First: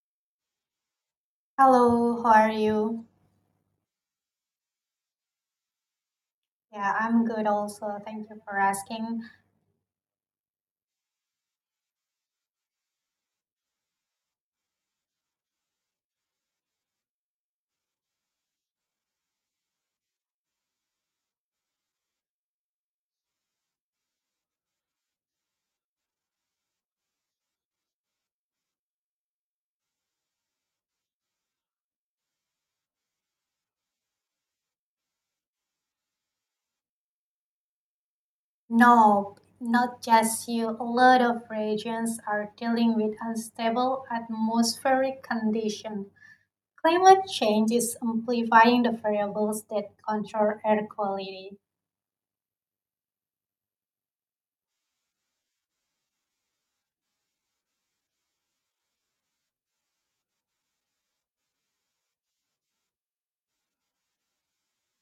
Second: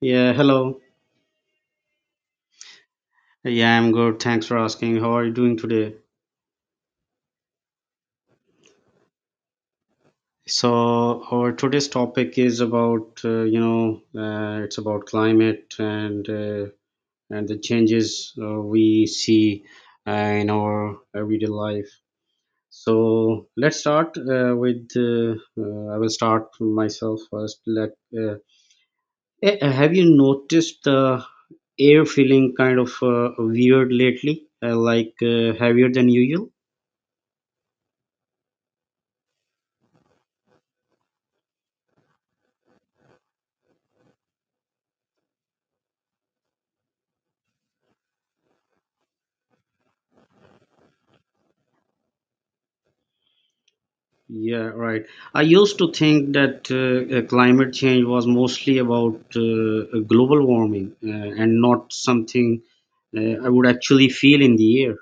Yeah, hello. Hello, how are you? Yeah, I'm good. Thanks for asking. How are you doing today? Yeah, I'm good also. Thank you for asking. So, our today's topic is about uh, you know uh, it's about climate and uh, and the changes uh, we see uh, in our everyday life. So let's start uh, with uh, uh, I will start from myself first. Let uh, eh, eh, have you noticed the air feeling kind of uh, weird lately, uh, like uh, heavier than usual? No, not just you. A lot of regions are dealing with unstable atmospheric condition. Climate change is amplifying the variables that control air quality. Yeah, right. I used to think that uh, uh, climate change was mostly about uh, uh, global warming uh, and not something uh, I would actually feel in the air.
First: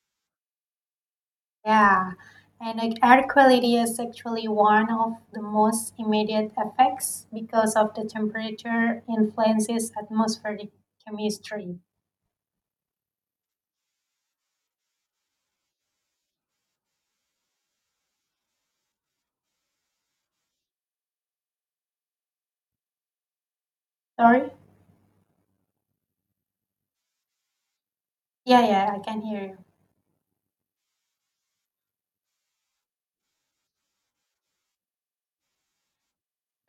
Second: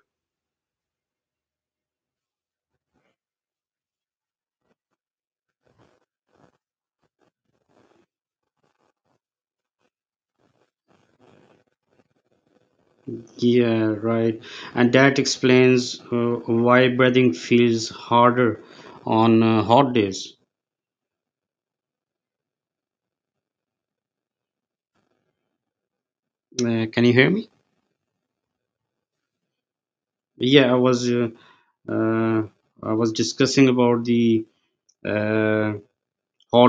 Yeah, and like air quality is actually one of the most immediate effects because of the temperature influences atmospheric chemistry. Yeah, right. And that explains uh, why breathing feels harder on uh, hot days. Sorry? Uh, can you hear me? Yeah, yeah, I can hear you. Yeah, I was uh, uh, I was discussing about the uh,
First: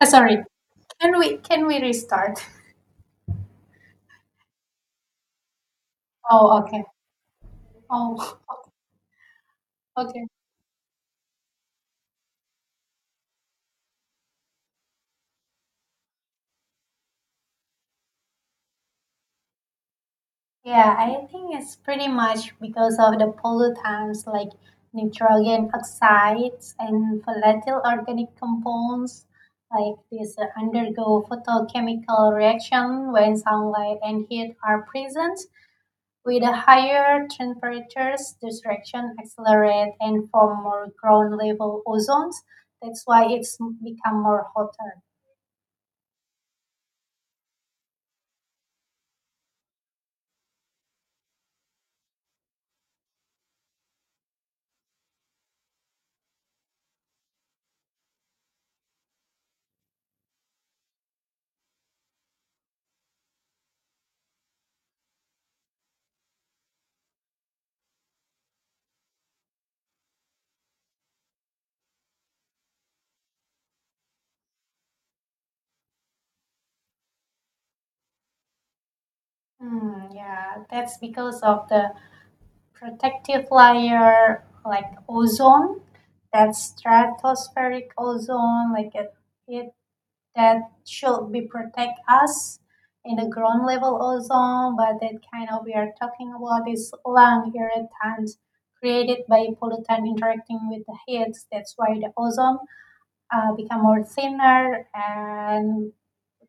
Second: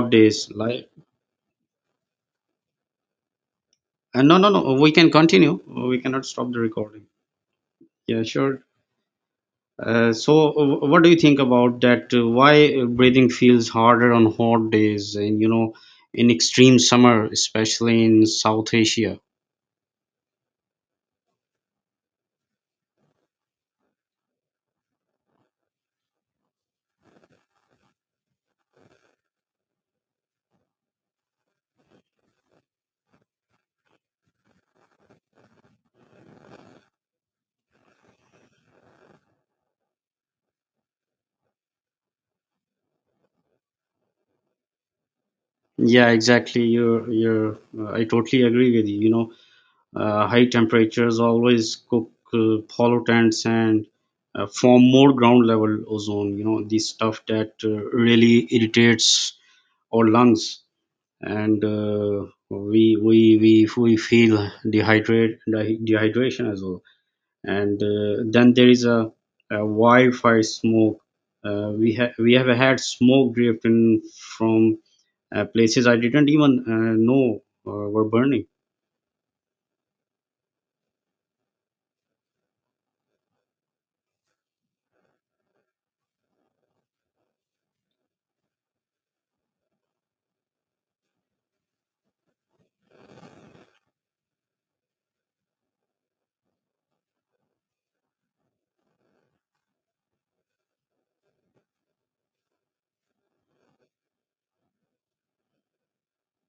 Uh, Sorry. days. Like, Can we can we restart? uh, no, no, no. We can continue. We cannot stop Oh, the okay. recording. Yeah, Oh, sure. Uh, okay. so, uh, what do you think about that? Uh, Why breathing feels harder on hot days and, you know, in extreme summer, especially in South Asia? Yeah, I think it's pretty much because of the pollutants like nitrogen oxides and volatile organic compounds like these uh, undergo photochemical reaction when sunlight and heat are present. With the higher temperatures, this reaction accelerate and form more ground level ozones. That's why it's become more hotter. Yeah, exactly. You're, you're, uh, I totally agree with you. You know, uh, high temperatures always cook uh, pollutants and uh, form more ground level ozone, you know, the stuff that uh, really irritates our lungs. And uh, we, we, we, we feel dehydrate, dehydration as well. and uh, then there is a, a wildfire smoke uh, we have we have had smoke drifting from uh, places i didn't even uh, know uh, were burning Hmm. yeah, that's because of the protective layer like ozone, that stratospheric ozone, like it, it that should be protect us in the ground level ozone, but that kind of we are talking about is lung irritant created by pollutant interacting with the heat. That's why the ozone uh, become more thinner and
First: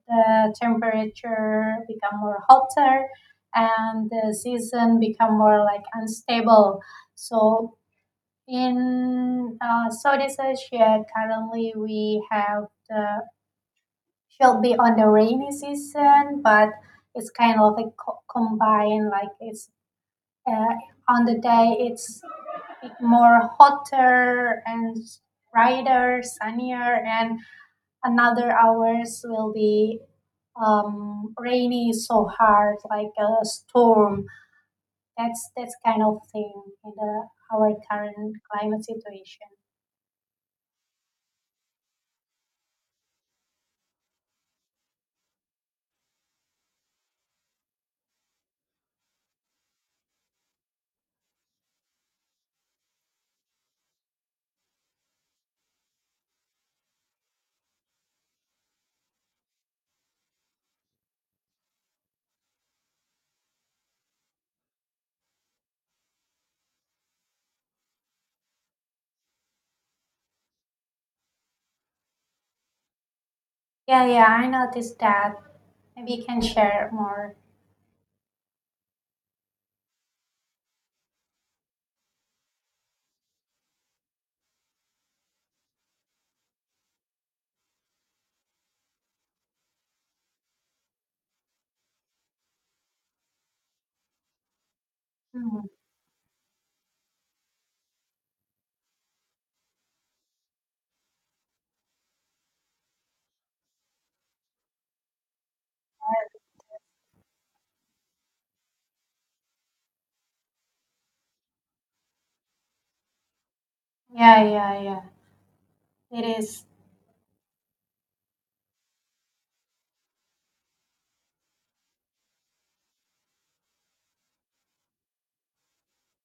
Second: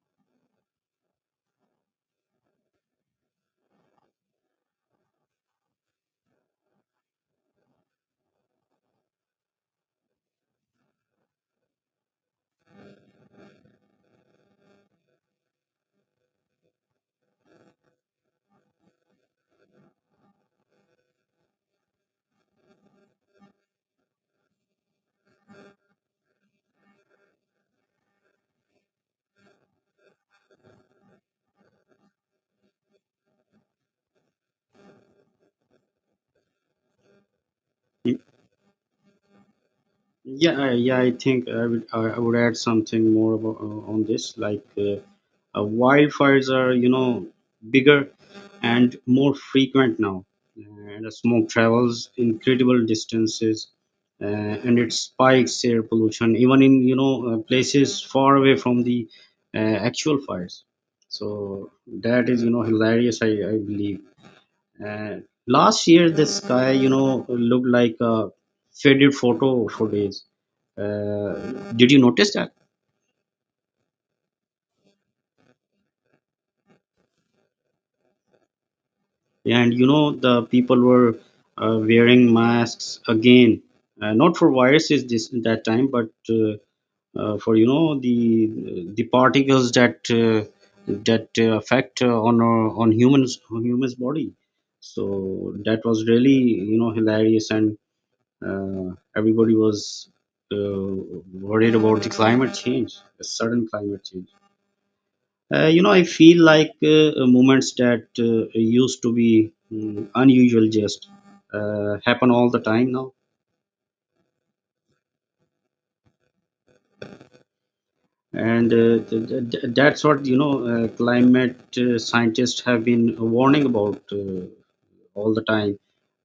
the temperature become more hotter and the season become more like unstable. So in uh, Southeast Asia, currently we have the should be on the rainy season, but it's kind of like co- combined, like it's uh, on the day it's more hotter and brighter, sunnier, and Another hours will be um, rainy so hard, like a storm. That's that's kind of thing in the, our current climate situation. yeah I- yeah i think i would i I would add something more about, uh, on this like uh, uh, wildfires are you know bigger and more frequent now and the smoke travels incredible distances uh, and it spikes air pollution even in you know uh, places far away from the uh, actual fires so that is you know hilarious i, I believe uh, last year the sky you know looked like a faded photo for days uh, did you notice that Yeah, yeah, I noticed that. Maybe you can share more. and you know the people were uh, wearing masks again uh, not for viruses this that time but uh, uh, for you know the the particles that uh, that uh, affect uh, on our- on humans on humans body so Mhm. that was really you know hilarious and uh, everybody was uh, worried about the climate change the sudden climate change uh, you know, I feel like uh, uh, moments that uh, used to be mm, unusual just uh, happen all the time now. Yeah, yeah, yeah. It is. And uh, th- th- th- that's what, you know, uh, climate uh, scientists have been warning about uh, all the time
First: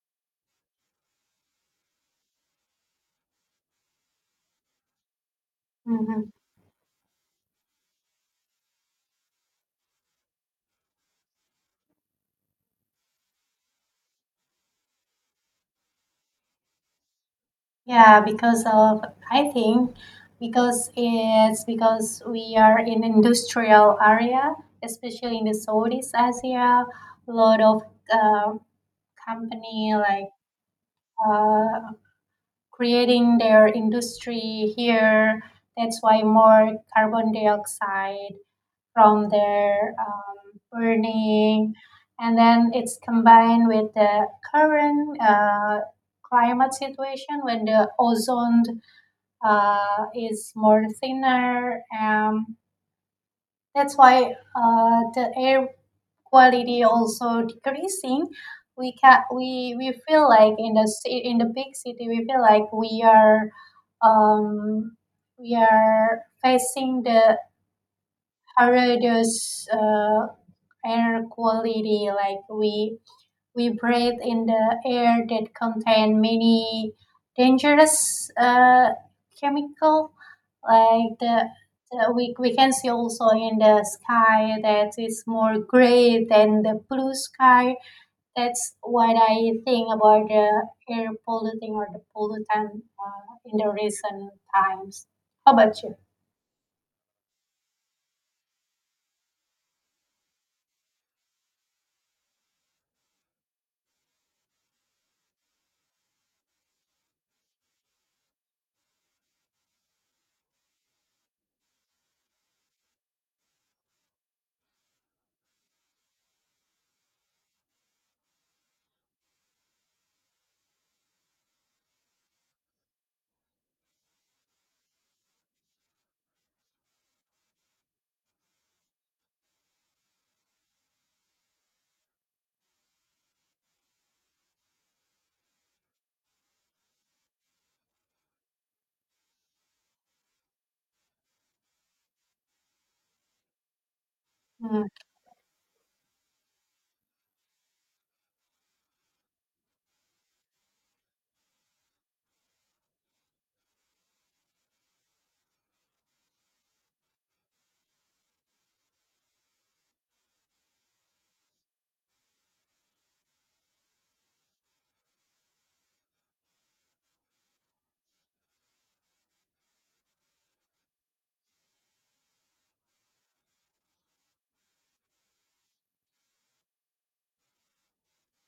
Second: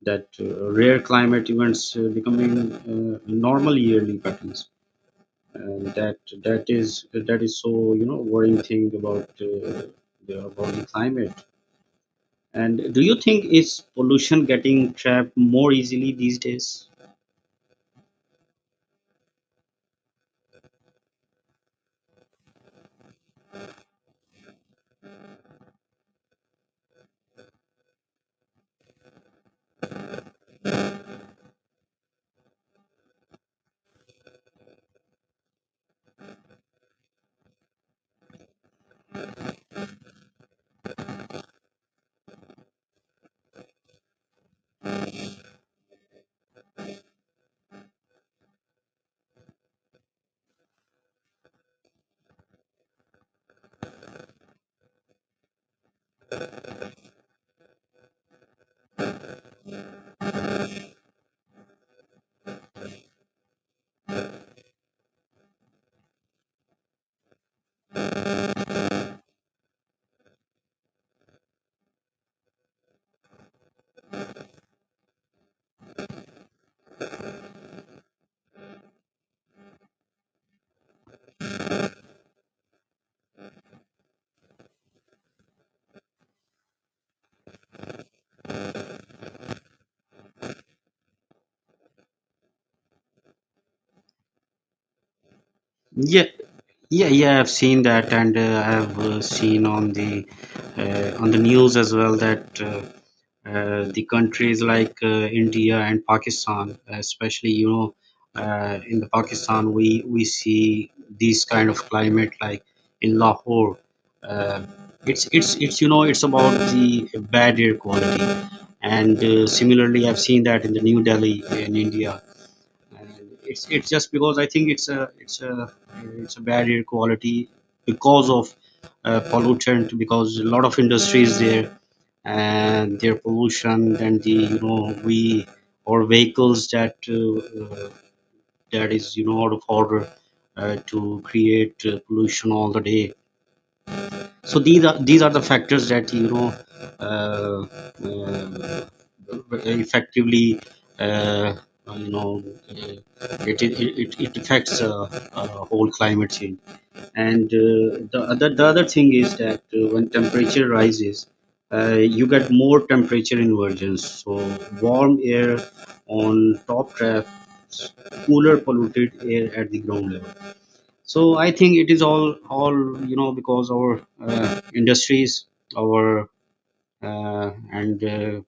that uh, rare climate events uh, becoming uh, normal yearly patterns. And that Mm-hmm. that is that is so you know worrying thing about uh, the, about the climate And do you think is pollution getting trapped more easily these days? Yeah, because of I think because it's because we are in industrial area, especially in the Southeast Asia, a lot of uh, company like uh, creating their industry here. That's why more carbon dioxide from their um, burning, and then it's combined with the current uh, climate situation when the ozone uh, is more thinner. Um, that's why uh, the air quality also decreasing we can we we feel like in the ci- in the big city we feel like we are um we are facing the horrendous uh, air quality like we we breathe in the air that contain many dangerous uh, chemical like the, the we, we can see also in the sky that is more gray than the blue sky. That's what I think about the air polluting or the pollutant uh, in the recent times. How about you? Yeah, yeah, yeah. I've seen that, and uh, I've uh, seen on the uh, on the news as well that uh, uh, the countries like uh, India and Pakistan, especially you know, uh, in the Pakistan we we see these kind of climate like in Lahore. Uh, it's it's it's you know it's about the bad air quality, and uh, similarly I've seen that in the New Delhi in India and it's it's just because I think it's a it's a it's a bad air quality because of uh, pollutant because a lot of industries there and their pollution and the you know we or vehicles that uh, uh, that is you know out of order uh, to create uh, pollution all the day so these Mm, are these are the factors that you know uh, uh, effectively uh, you know uh, it, it, it, it affects uh, uh, whole climate change and uh, the other the other thing is that uh, when temperature rises uh, you get more temperature inversions so warm air on top traps cooler polluted air at the ground level so i think it is all all you know because our uh, industries our uh, and uh,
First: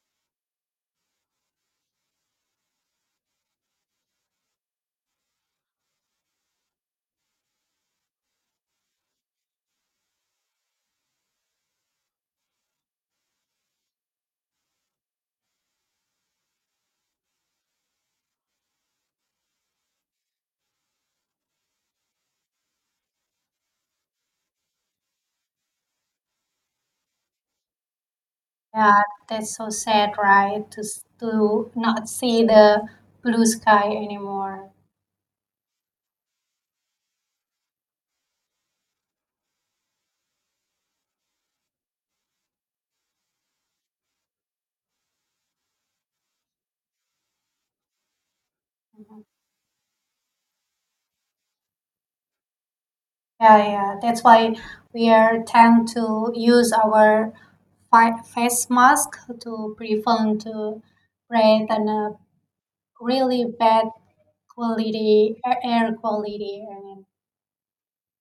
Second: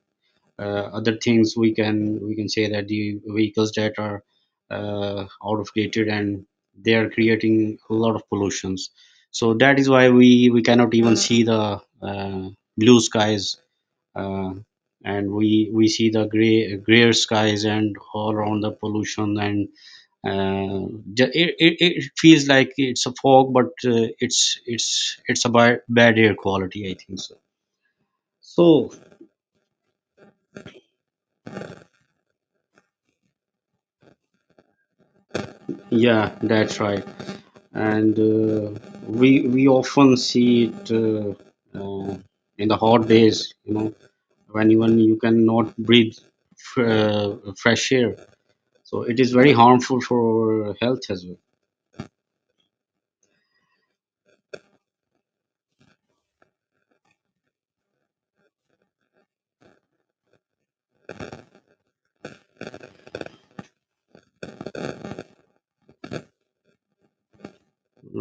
uh, other things we can we can say that the vehicles that are uh, out of dated and they are creating a lot of pollutions so that is why we we cannot even see the uh, blue skies uh, and we we see the gray grayer skies and all around the pollution and uh, ju- it, it, it feels like it's a fog but uh, it's it's it's a bad, bad air quality i think so so yeah, that's so sad, right? To s- to not see the blue sky anymore. yeah that's right and uh, we we often see it uh, uh, in the hot days you know when even you cannot breathe f- uh, fresh air so it Mhm. is very harmful for health as well Yeah, yeah. That's why we are tend to use our fi- face mask to prevent to breathe and uh, really bad quality air air quality. I mean,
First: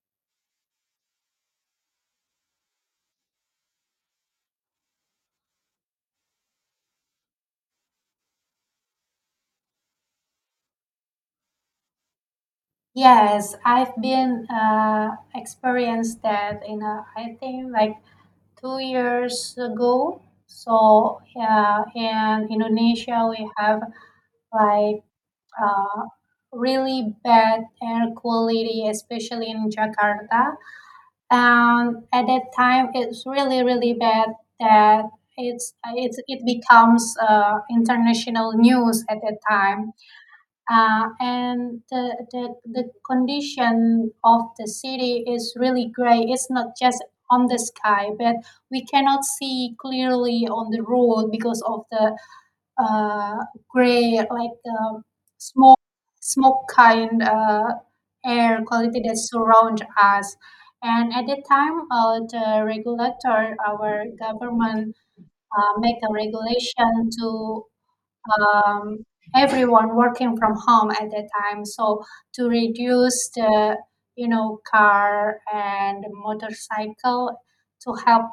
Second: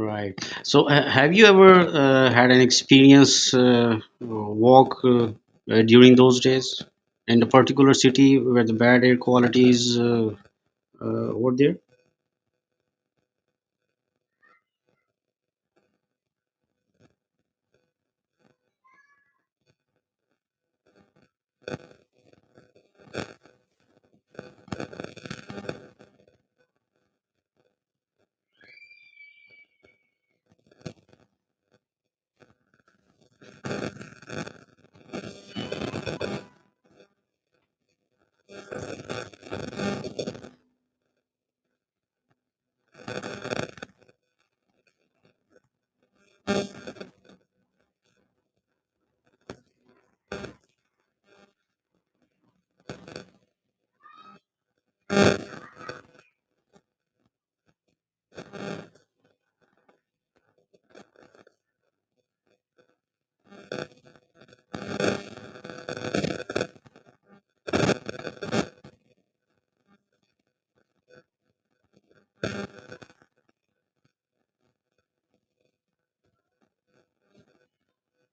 Right. So, uh, have you ever uh, had an experience uh, walk uh, uh, during those days in the particular city where the bad air quality is uh, uh, over there? yes, I've been uh, experienced that in uh, I think like two years ago. So yeah, in Indonesia we have like uh, really bad air quality, especially in Jakarta and at that time it's really really bad that it's it's it becomes uh, international news at that time uh, and the, the the condition of the city is really gray it's not just on the sky but we cannot see clearly on the road because of the uh, gray, like um, smoke, smoke kind uh, air quality that surround us. And at that time, uh, the regulator, our government, uh, make a regulation to um, everyone working from home at that time. So to reduce the you know car and motorcycle to help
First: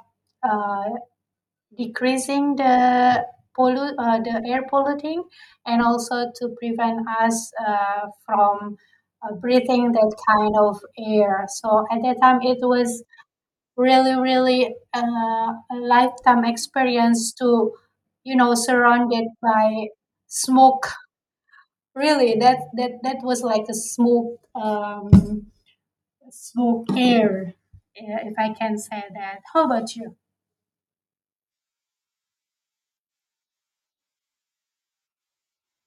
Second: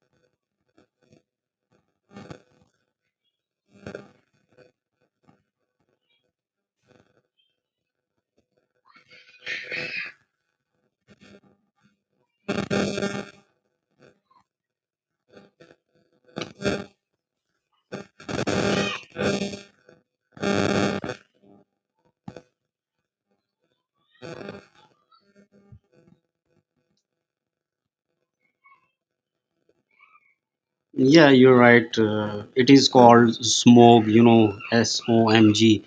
uh, decreasing the pollu- uh, the air polluting and also to prevent us uh, from uh, breathing that kind of air. So at that time, it was really, really uh, a lifetime experience to, you know, surrounded by smoke. Really, that that that was like a smoke, um, smoke air, yeah, if I can say that. How about you? Yeah, you're right. Uh, it is called SMOG, you know, S O M G,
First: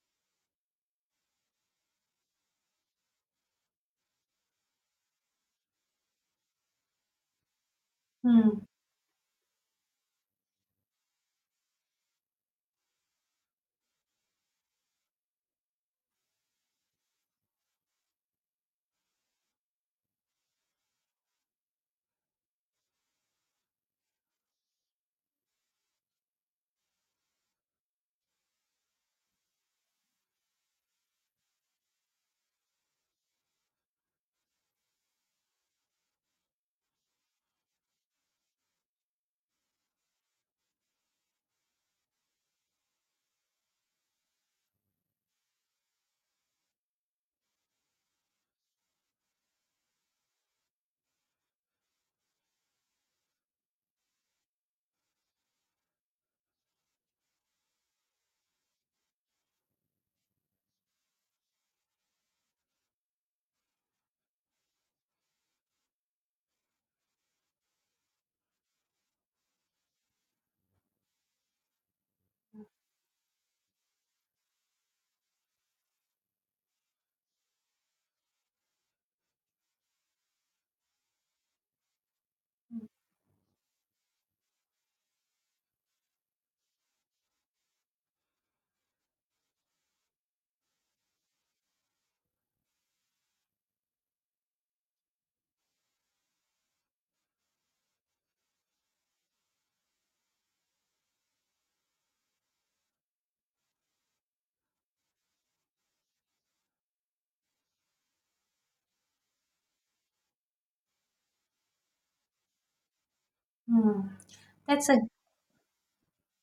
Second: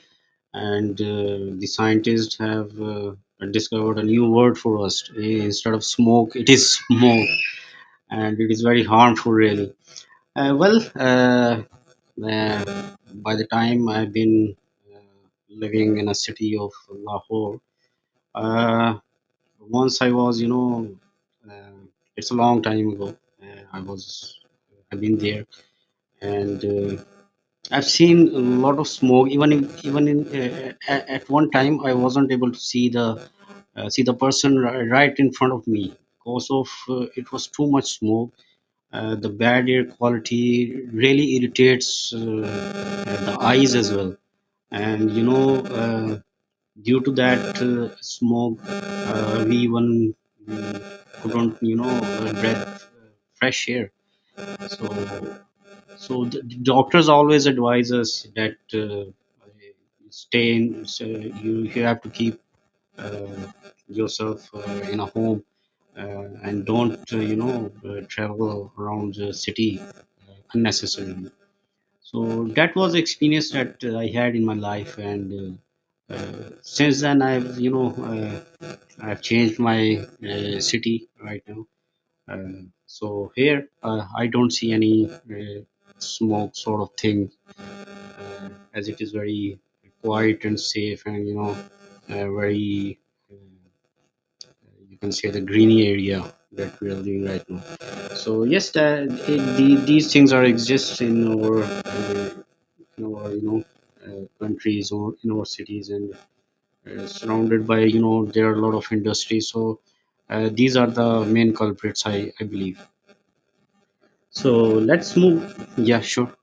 and uh, the scientists have uh, discovered a new word for us. Instead of smoke, it is smoke, and it is Hmm. very harmful, really. Uh, well, uh, Uh, by the time I've been uh, living in a city of Lahore, uh, once I was, you know, uh, it's a long time ago. Uh, I was, I've been there, and uh, I've seen a lot of smoke. Even in, even in uh, at, at one time, I wasn't able to see the uh, see the person ri- right in front of me because of uh, it was too much smoke. Uh, the bad air quality really irritates uh, the eyes as well and you know uh, due to that uh, smoke uh, we even mm, couldn't you know uh, breath uh, fresh air so so the the doctors always advise us that uh, stay in so you, you have to keep uh, yourself uh, in a home uh, and don't uh, you know uh, travel around the city unnecessarily so that was the experience that uh, i had in my life and uh, uh, since then i've you know uh, i've changed my uh, city right now uh, so here uh, i don't see any uh, smoke sort of thing uh, as it is very quiet and safe and you know uh, very uh, you can say the greeny area that we are living right now so yes, that, it, the, these things are exist in our uh, in our you know uh, countries or in our cities and uh, surrounded by you know there are a lot of industries so uh, these are the main culprits i i believe Hmm. Hmm. so That's a let's move yeah sure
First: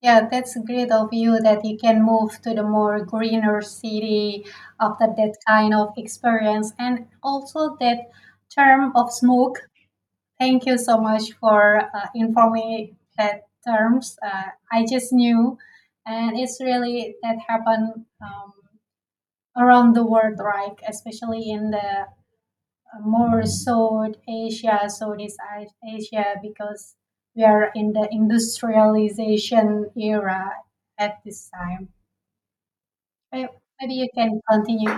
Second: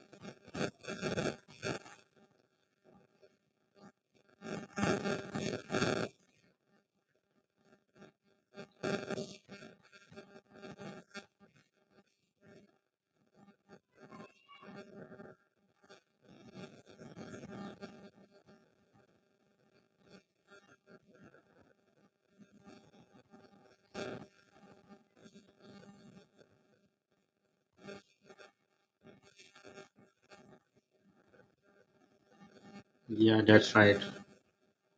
Yeah, that's great of you that you can move to the more greener city after that kind of experience. And also that term of smoke. Thank you so much for uh, informing that terms. Uh, I just knew, and it's really that happened um, around the world, right? Especially in the more South Asia, Southeast As- Asia, because we are in the industrialization era at this time. yeah Eh, that's Maybe right you can continue.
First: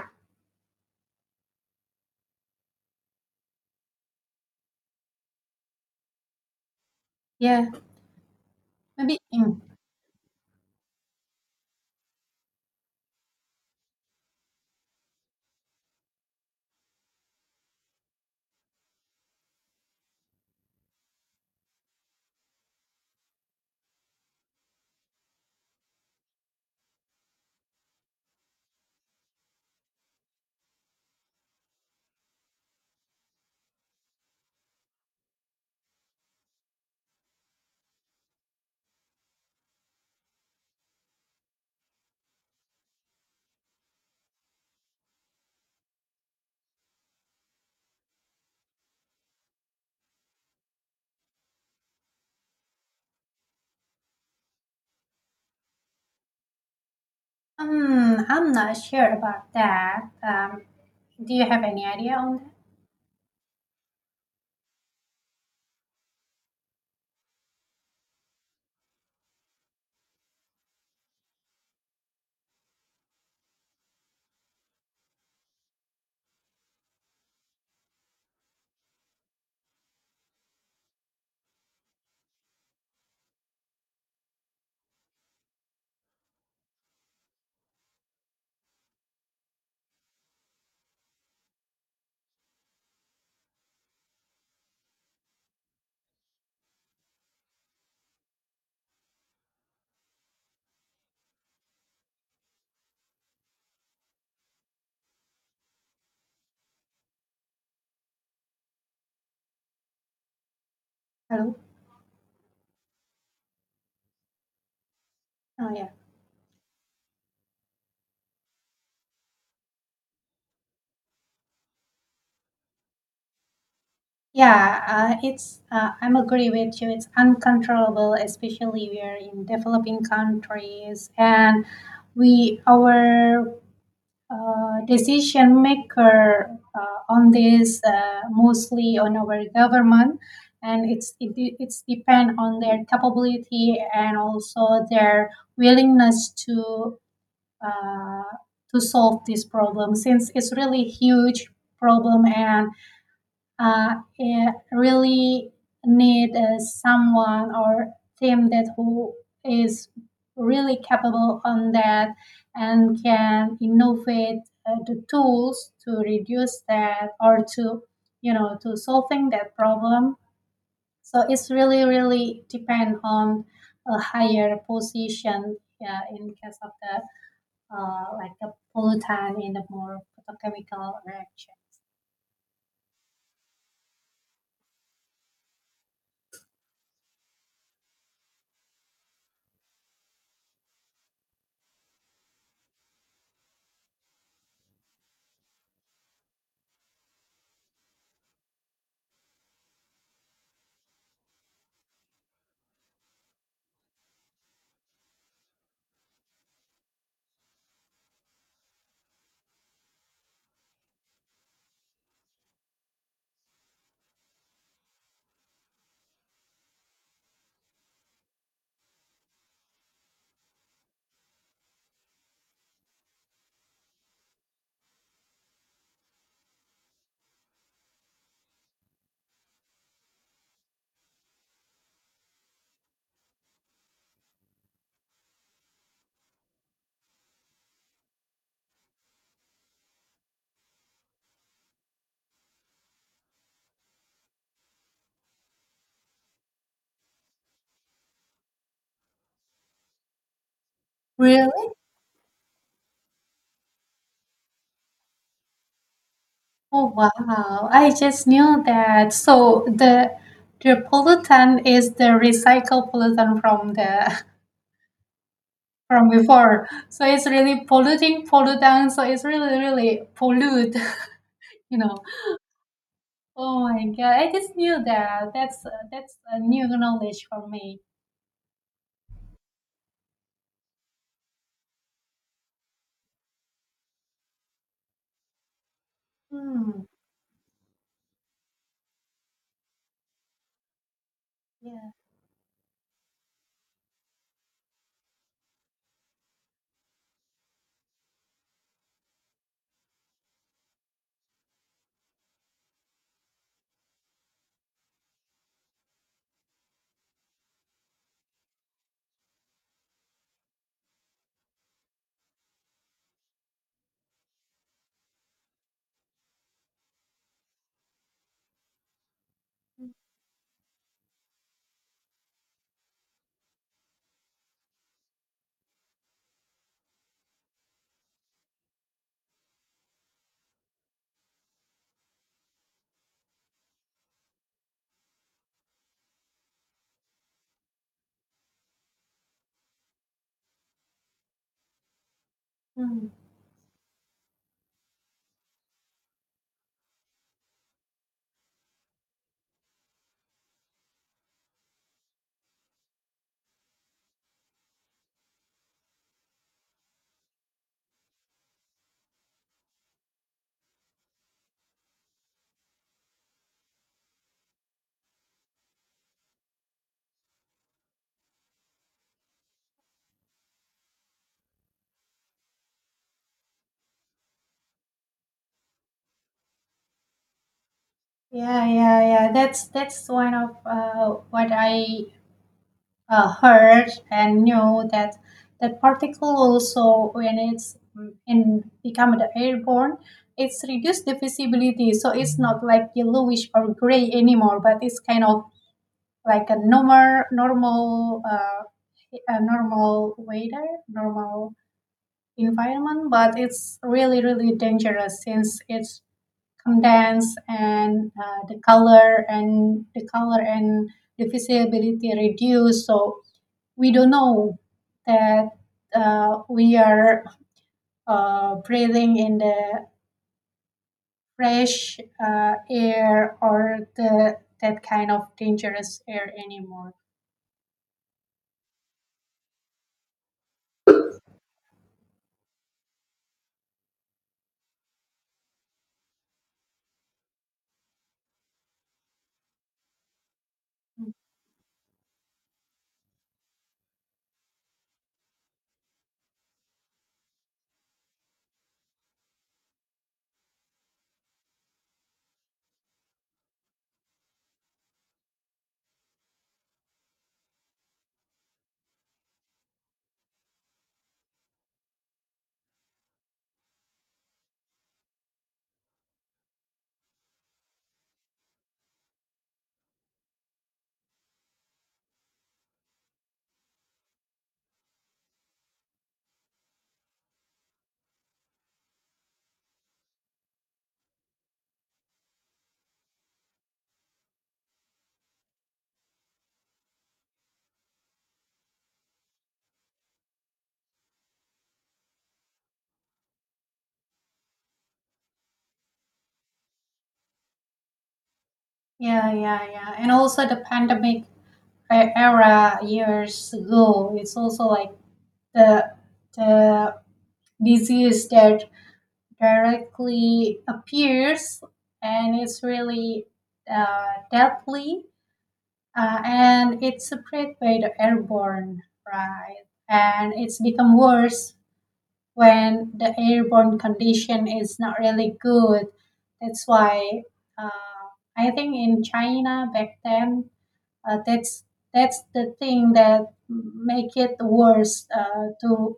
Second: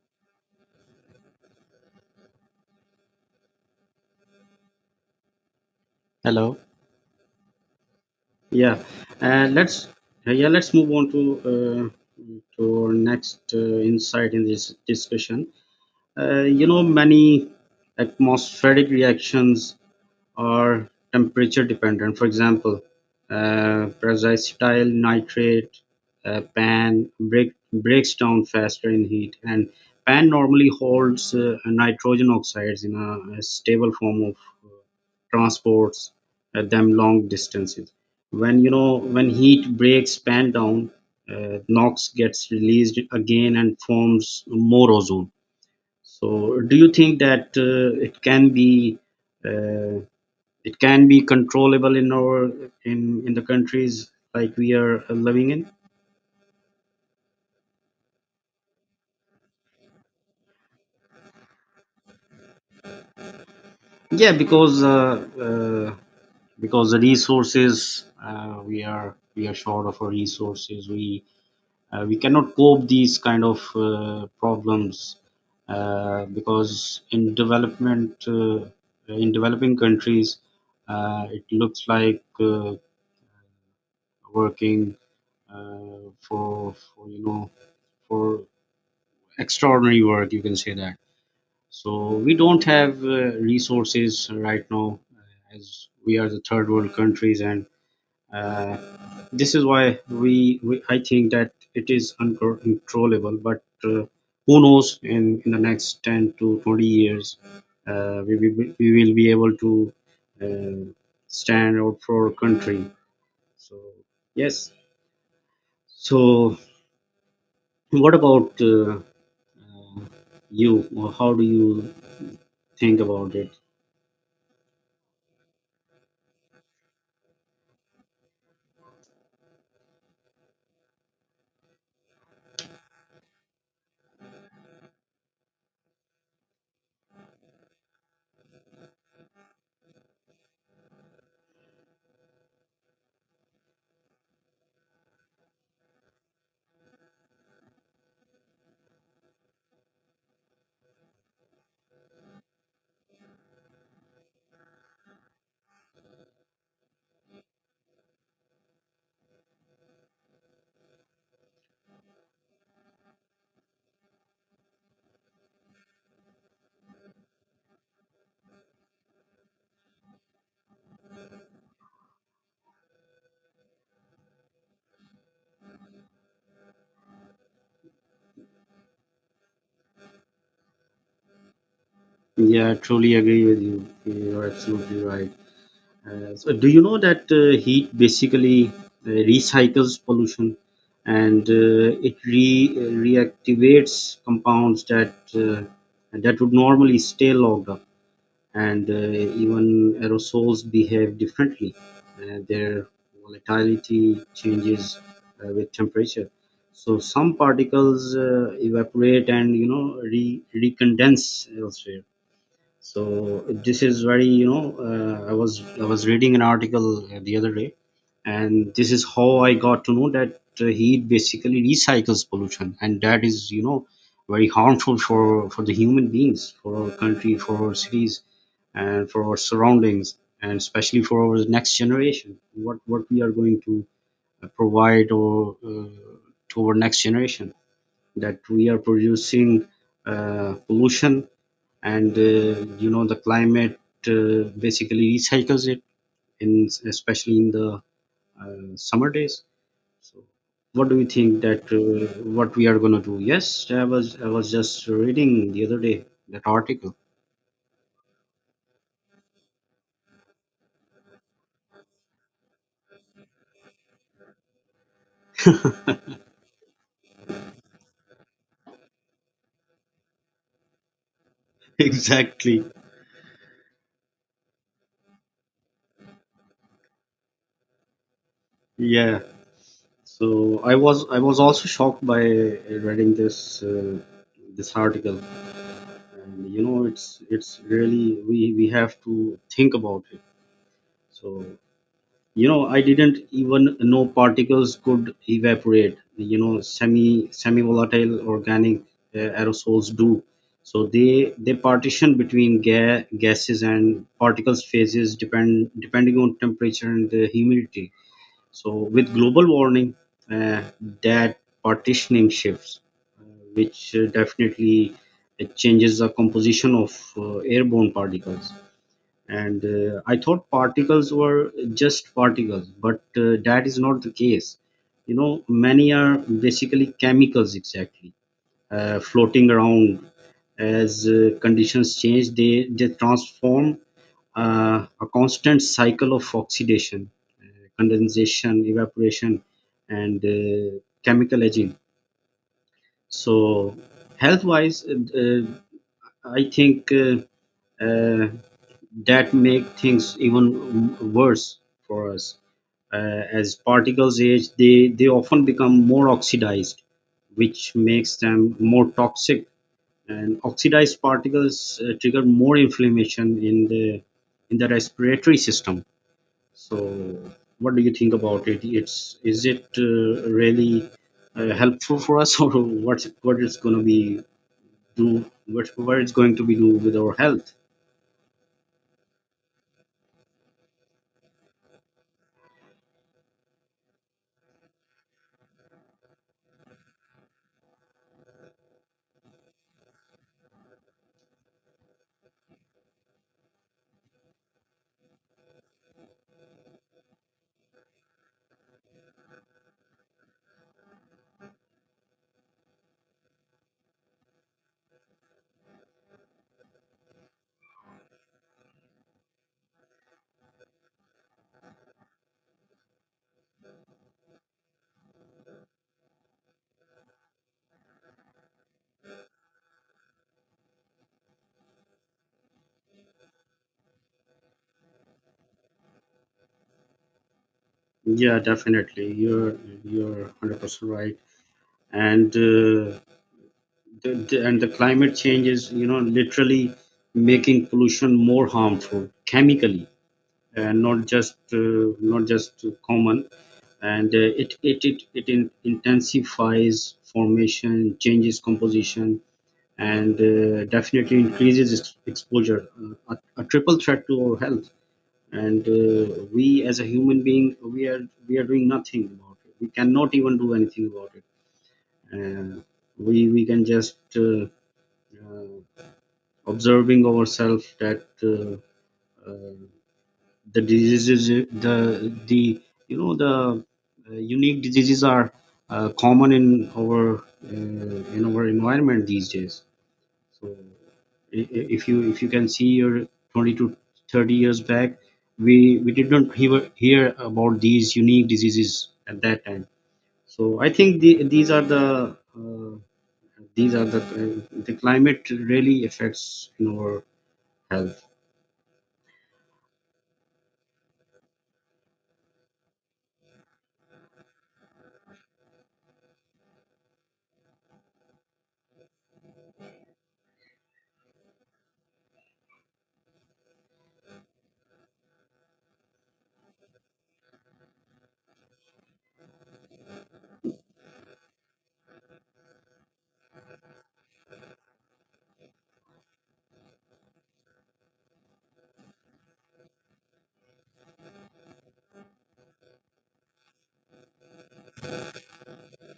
hello Yeah, yeah maybe. uh, mm. let's uh, yeah let's move on to uh, to our next uh, insight in this discussion uh, you know many atmospheric reactions are temperature dependent. For example, uh, pyracetyl nitrate uh, pan break, breaks down faster in heat, and pan normally holds uh, nitrogen oxides in a, a stable form of uh, transports uh, them long distances. When you know when heat breaks pan down, uh, NOx gets released again and forms more ozone. So, do you think that uh, it can be uh, it can be controllable in our in in the countries like we are living in Um, I'm not sure about that. Um, do you have any idea on that? yeah because uh, uh, because the resources uh, we are we are short of our resources we uh, we cannot cope these kind of uh, problems uh, because in development uh, in developing countries uh, it looks like uh, working uh, for, for you know for extraordinary work you can say that So we don't have uh, resources right now uh, as we are the third world countries and uh, this is why we, we I think that it is uncontrollable but uh, who knows in, in the next 10 to 20 years uh, we, we, will- we will be able to uh, Hello? stand out for our country so yes Oh, yeah. so what about uh, uh, you how do you think about it Yeah, uh, it's. Uh, I'm agree with you. It's uncontrollable, especially we are in developing countries, and we our uh, decision maker uh, on this uh, mostly on our government and it's it, de- it's depend on their capability and also their willingness to uh, to solve this problem since it's really huge problem and uh, eh, really need uh, someone or team that who is really capable on that and can innovate uh, the tools to reduce that or to you know to solving that problem so it's really really depend on a higher position yeah, in case of the uh, like the pollutant in the more chemical reaction Yeah, I truly agree with you. You're absolutely right. Uh, so, do you know that uh, heat basically uh, recycles pollution and uh, it re- reactivates compounds that uh, that would normally stay locked up, and uh, even aerosols behave differently. Uh, their volatility changes uh, with temperature. So some particles uh, evaporate and you know re- recondense elsewhere so this is very you know uh, i was i was reading an article uh, the other day and this is how i got to know that uh, heat basically recycles pollution and that is you know very harmful for for the human beings for our country for our cities and for our surroundings and especially for our next generation what what we are going to uh, provide or uh, to our next generation that we are producing uh, pollution and uh, you know the climate uh, basically recycles it in especially in the uh, summer days so what do you think that uh, what we are going to do yes i was i was just reading the other day that Oh article wow, I just knew that. So the the pollutant is the recycled pollutant from the from before. So it's really polluting pollutant, so it's really really pollute, you know. exactly Oh my god, I just knew that. That's uh, that's a new knowledge for me. yeah so i was i was also shocked by reading this uh, this article and you know Hmm. it's it's really we we have to think about it so Yeah. you know i didn't even know particles could evaporate you know semi semi volatile organic uh, aerosols do so they they partition between ga- gases and particles phases depend depending on temperature and the humidity so with global warming uh, that partitioning shifts uh, which uh, definitely uh, changes the composition of uh, airborne particles and Hmm. uh, i thought particles were just particles but uh, that is not the case you know many are basically chemicals exactly uh, floating around as uh, conditions change they they transform uh, a constant cycle of oxidation uh, condensation evaporation and uh, chemical aging Hmm. so health wise uh, i think uh, uh, that make things even worse for us. Uh, as particles age, they, they often become more oxidized, which makes them more toxic. And oxidized particles uh, trigger more inflammation in the in the respiratory system. So, what do you think about it? It's is it uh, really uh, helpful for us, or what what it's going to be do what what it's going to be do with our health? Yeah, yeah, yeah. That's that's one of uh, what I uh, heard and knew that that particle also when it's mm, in become the airborne it's reduced the visibility so it's not like yellowish or gray anymore but it's kind of like a normal normal uh, a normal weather normal environment but it's really really dangerous since it's condensed and uh, the color and the color and the visibility reduced so we don't know that uh, we are uh, breathing in the fresh uh, air or the that kind of dangerous air anymore. Yeah, definitely. You're you're 100% right. And uh, the, the- and the climate change is, you know, literally making pollution more harmful chemically, and not just uh, not just common. And uh, it it it it in, intensifies formation, changes composition, and uh, definitely increases ex- exposure. Uh, a, a triple threat to our health and uh, we as a human being we are we are doing nothing about it we cannot even do anything about it uh, we we can just uh, uh, observing ourselves that uh, uh, the diseases the the you know the uh, unique diseases are uh, common in our uh, in our environment these days So i- i- if you if you can see your 20 to 30 years back, we we did not hear hear about these unique diseases at that time. So I think the, these are the uh, these are the the climate really affects in our health. Yeah, yeah, yeah. And also the pandemic e- era years ago, it's also like the the disease that directly appears and it's really uh, deadly Uh, and it's spread by the airborne, right? And it's become worse when the airborne condition is not really good. That's why uh, I think in China back then, uh, that's that's the thing that make it worse uh, to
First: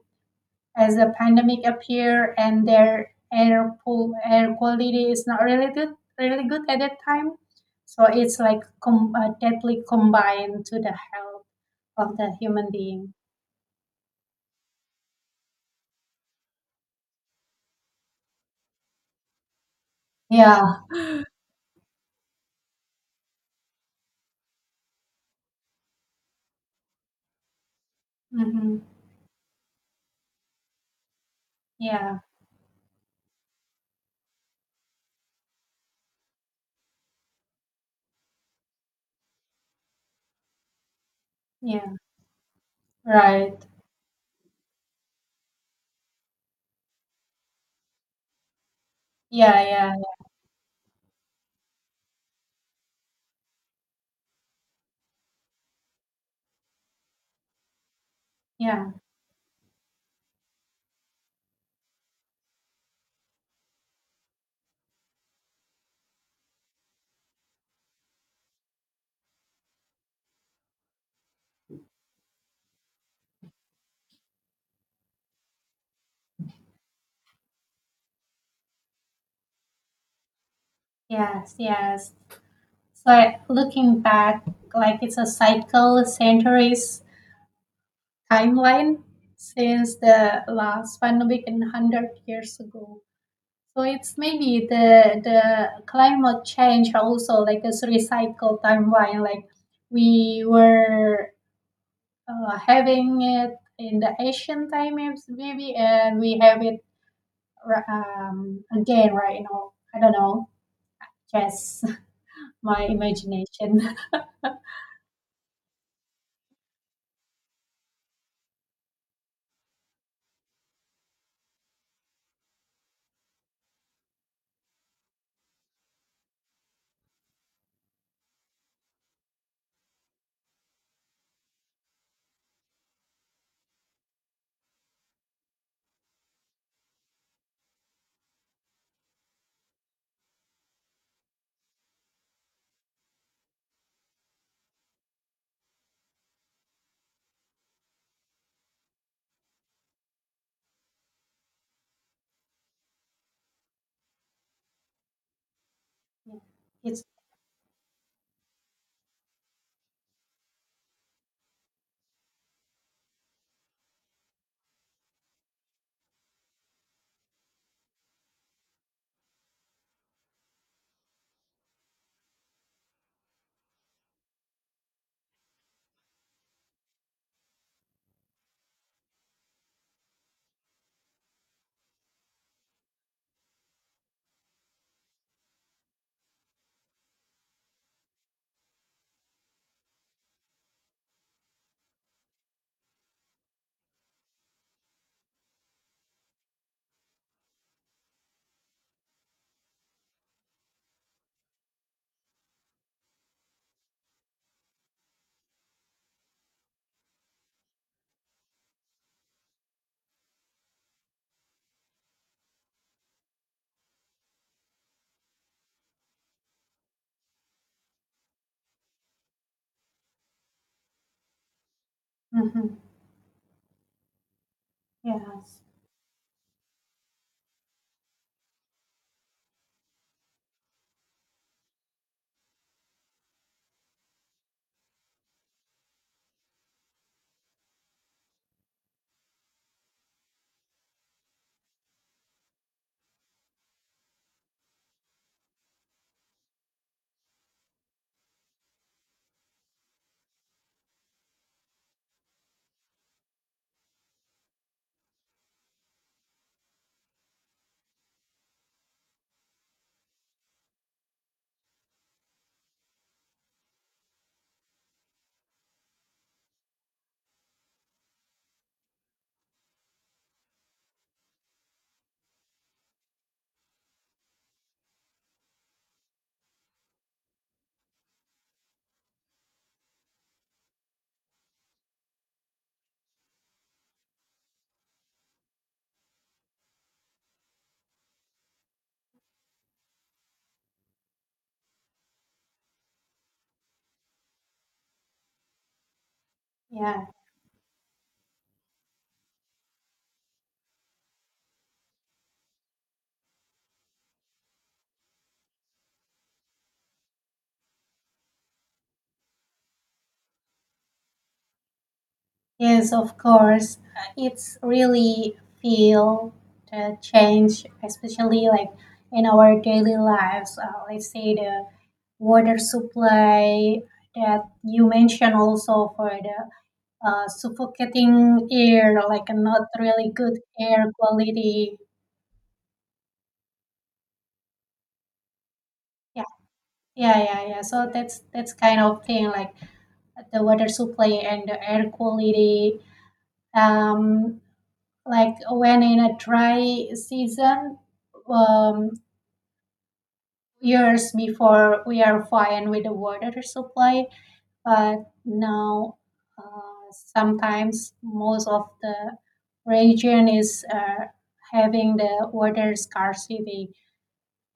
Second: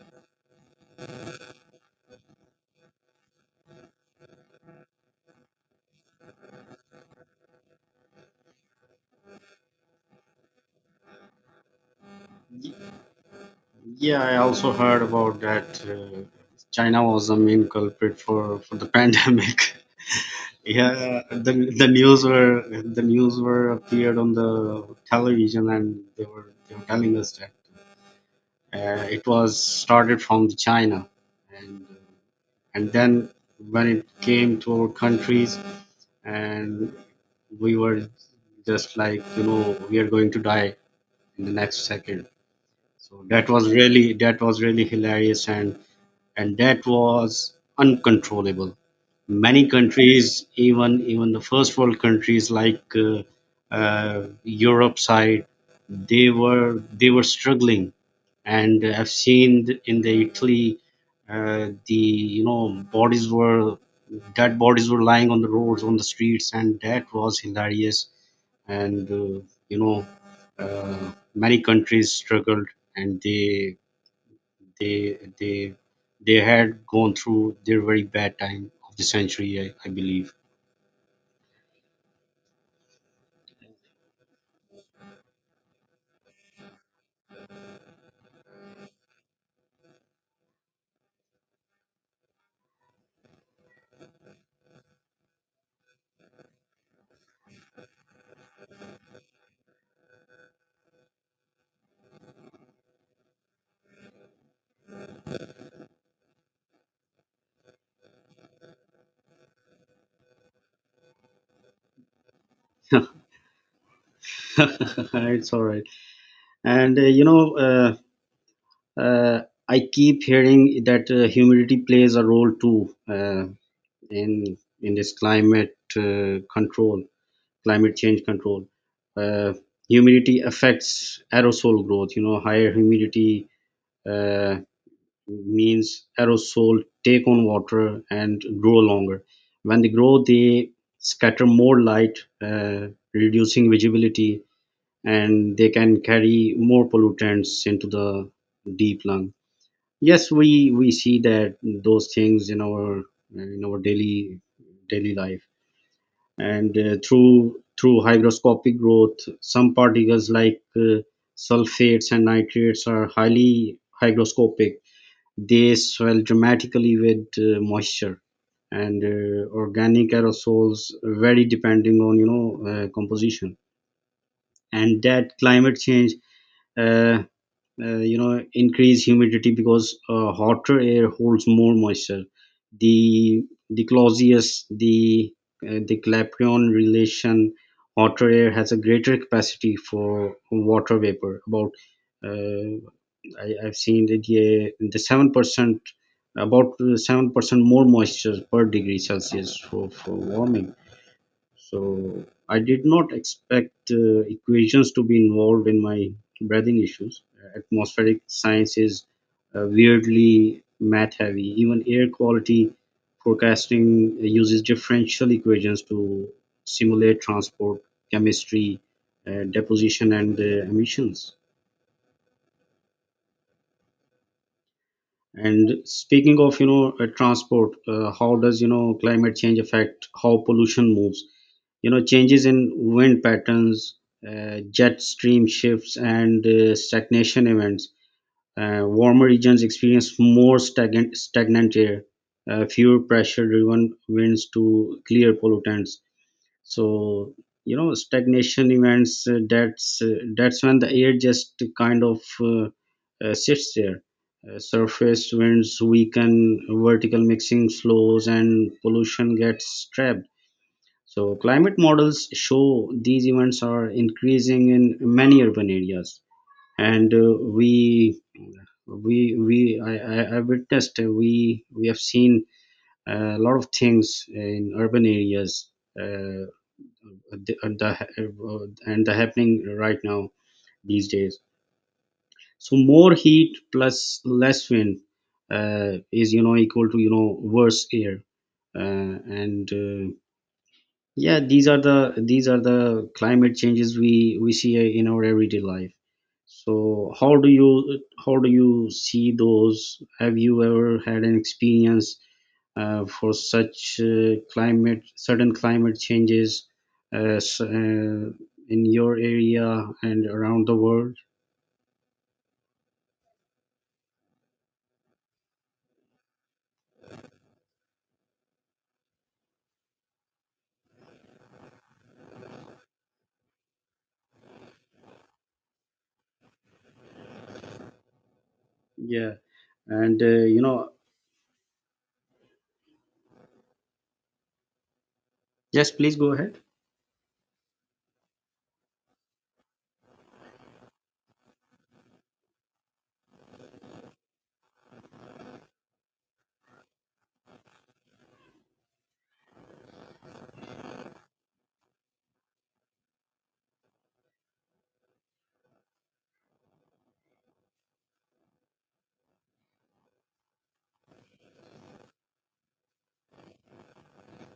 as the pandemic appeared and their air pool air quality is not really good really good at that time so it's like com- uh, deadly combined to the health of the human being Yeah, I also heard about that uh, China was the main culprit for for the pandemic. yeah Yeah, the the news were the news were appeared on the television, and they were they were telling us that mm-hmm. uh, it was started from the China, and uh, yeah and then when it came to our countries, and we were just like you know we are going to die in the next yeah second. So that right was really that was really hilarious and and that was uncontrollable. yeah Many yeah countries, even even the first world countries like uh, uh, Europe side, they were they were struggling, and yeah I've seen th- in the Italy, uh, the you know bodies were dead bodies were lying on the roads on the streets, and that was hilarious and uh, you know uh, many countries struggled and they they they they had gone through their very bad time of the century, I, I believe. yes yes so I- looking back like it's a cycle centuries timeline since the last pandemic and 100 years ago So it's maybe the the climate change also like this recycle timeline. Like we were uh, having it in the Asian time is- maybe, and we have it r- um, again right now. I don't know. Just my imagination. it's all right. And uh, you know, uh, uh, I keep hearing that uh, humidity plays a role too uh, in in this climate uh, control, climate change control. Uh, humidity affects aerosol growth. You know, higher humidity. Uh, means aerosol take on water and grow longer. When they grow, they scatter more light, uh, reducing visibility, and they can carry more pollutants into the deep lung. Yes, we we see that those things in our in our daily daily life, and uh, It's through through hygroscopic growth, some particles like uh, sulfates and nitrates are highly hygroscopic they swell dramatically with uh, moisture and uh, organic aerosols vary depending on you know uh, composition and that climate change uh, uh, you know increase humidity because uh, hotter air holds more moisture the the clausius the uh, the clapeyron relation hotter air has a greater capacity for water vapor about uh, I, I've seen that yeah, the seven percent, about seven percent more moisture per degree Celsius for, for warming. So I did not expect uh, equations to be involved in my breathing issues. Atmospheric science is uh, weirdly math heavy. Even air quality forecasting uses differential equations to simulate transport, chemistry, uh, deposition, and uh, emissions. mhm, yes, And speaking of, you know, uh, transport, uh, how does, you know, climate change affect how pollution moves? You know, changes in wind patterns, uh, jet stream shifts, and uh, stagnation events. Uh, warmer regions experience more stagnant, stagnant air, uh, fewer pressure driven winds to clear pollutants so you know stagnation events uh, that's uh, that's when the air just kind of uh, uh, sits there uh, surface winds weaken vertical mixing slows, and pollution gets trapped so climate models show these events are increasing in many urban areas and uh, we we we I, I, I witnessed uh, we we have seen uh, a lot of things in urban areas Uh, the, uh, the uh, and the happening right now these days so more heat plus less wind uh, is you know equal to you know worse air uh, and uh, yeah these are the these are the climate changes we we see in our everyday life yeah. so how do you how do you see those have you ever had an experience uh, for such uh, climate sudden climate changes uh, s- uh, in your area and around the world Yes, of course. Uh, It's really feel the change, especially like in our daily lives. Uh, let's say the water supply that you mentioned also for the uh, suffocating air, like a yeah not really and good uh, you know air quality. yes please Yeah, go ahead yeah, yeah, yeah. So that's that's kind of thing like the water supply and the air quality. Um, like when in a dry season um, years before we are fine with the water supply but now uh, sometimes most of the region is uh, having the water scarcity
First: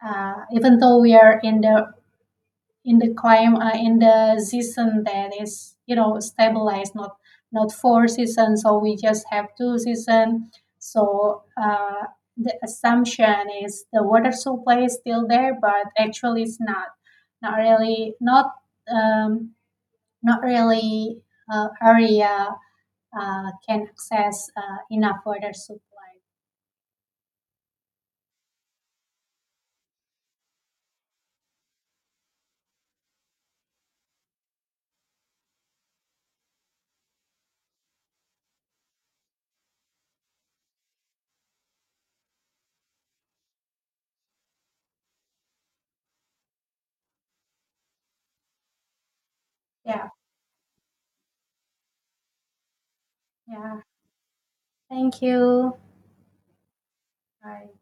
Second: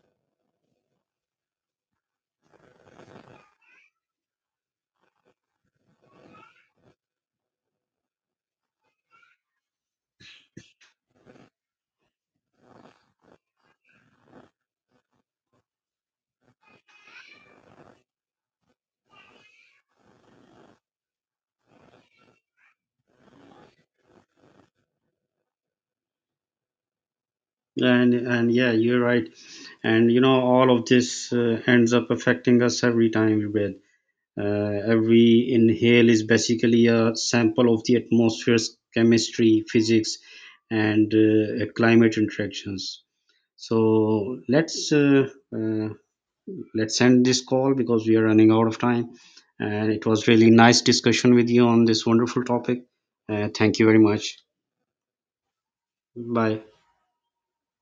uh, even though we are in the in the climate uh, in the season that is you know stabilized not not four seasons so we just have two season so uh, the assumption is the water supply is still there but actually it's not not really not um, not really uh, area uh, can access uh, enough water supply and and yeah you're right and you know all of this uh, ends up affecting us every time we breathe Uh, every inhale is basically a sample of the atmosphere's chemistry, physics, and uh, uh, climate interactions. So let's uh, uh, let's end this call because we are running out of time. And it yeah was really nice discussion with you on this wonderful topic. Uh, thank yeah you very much. thank you Bye. bye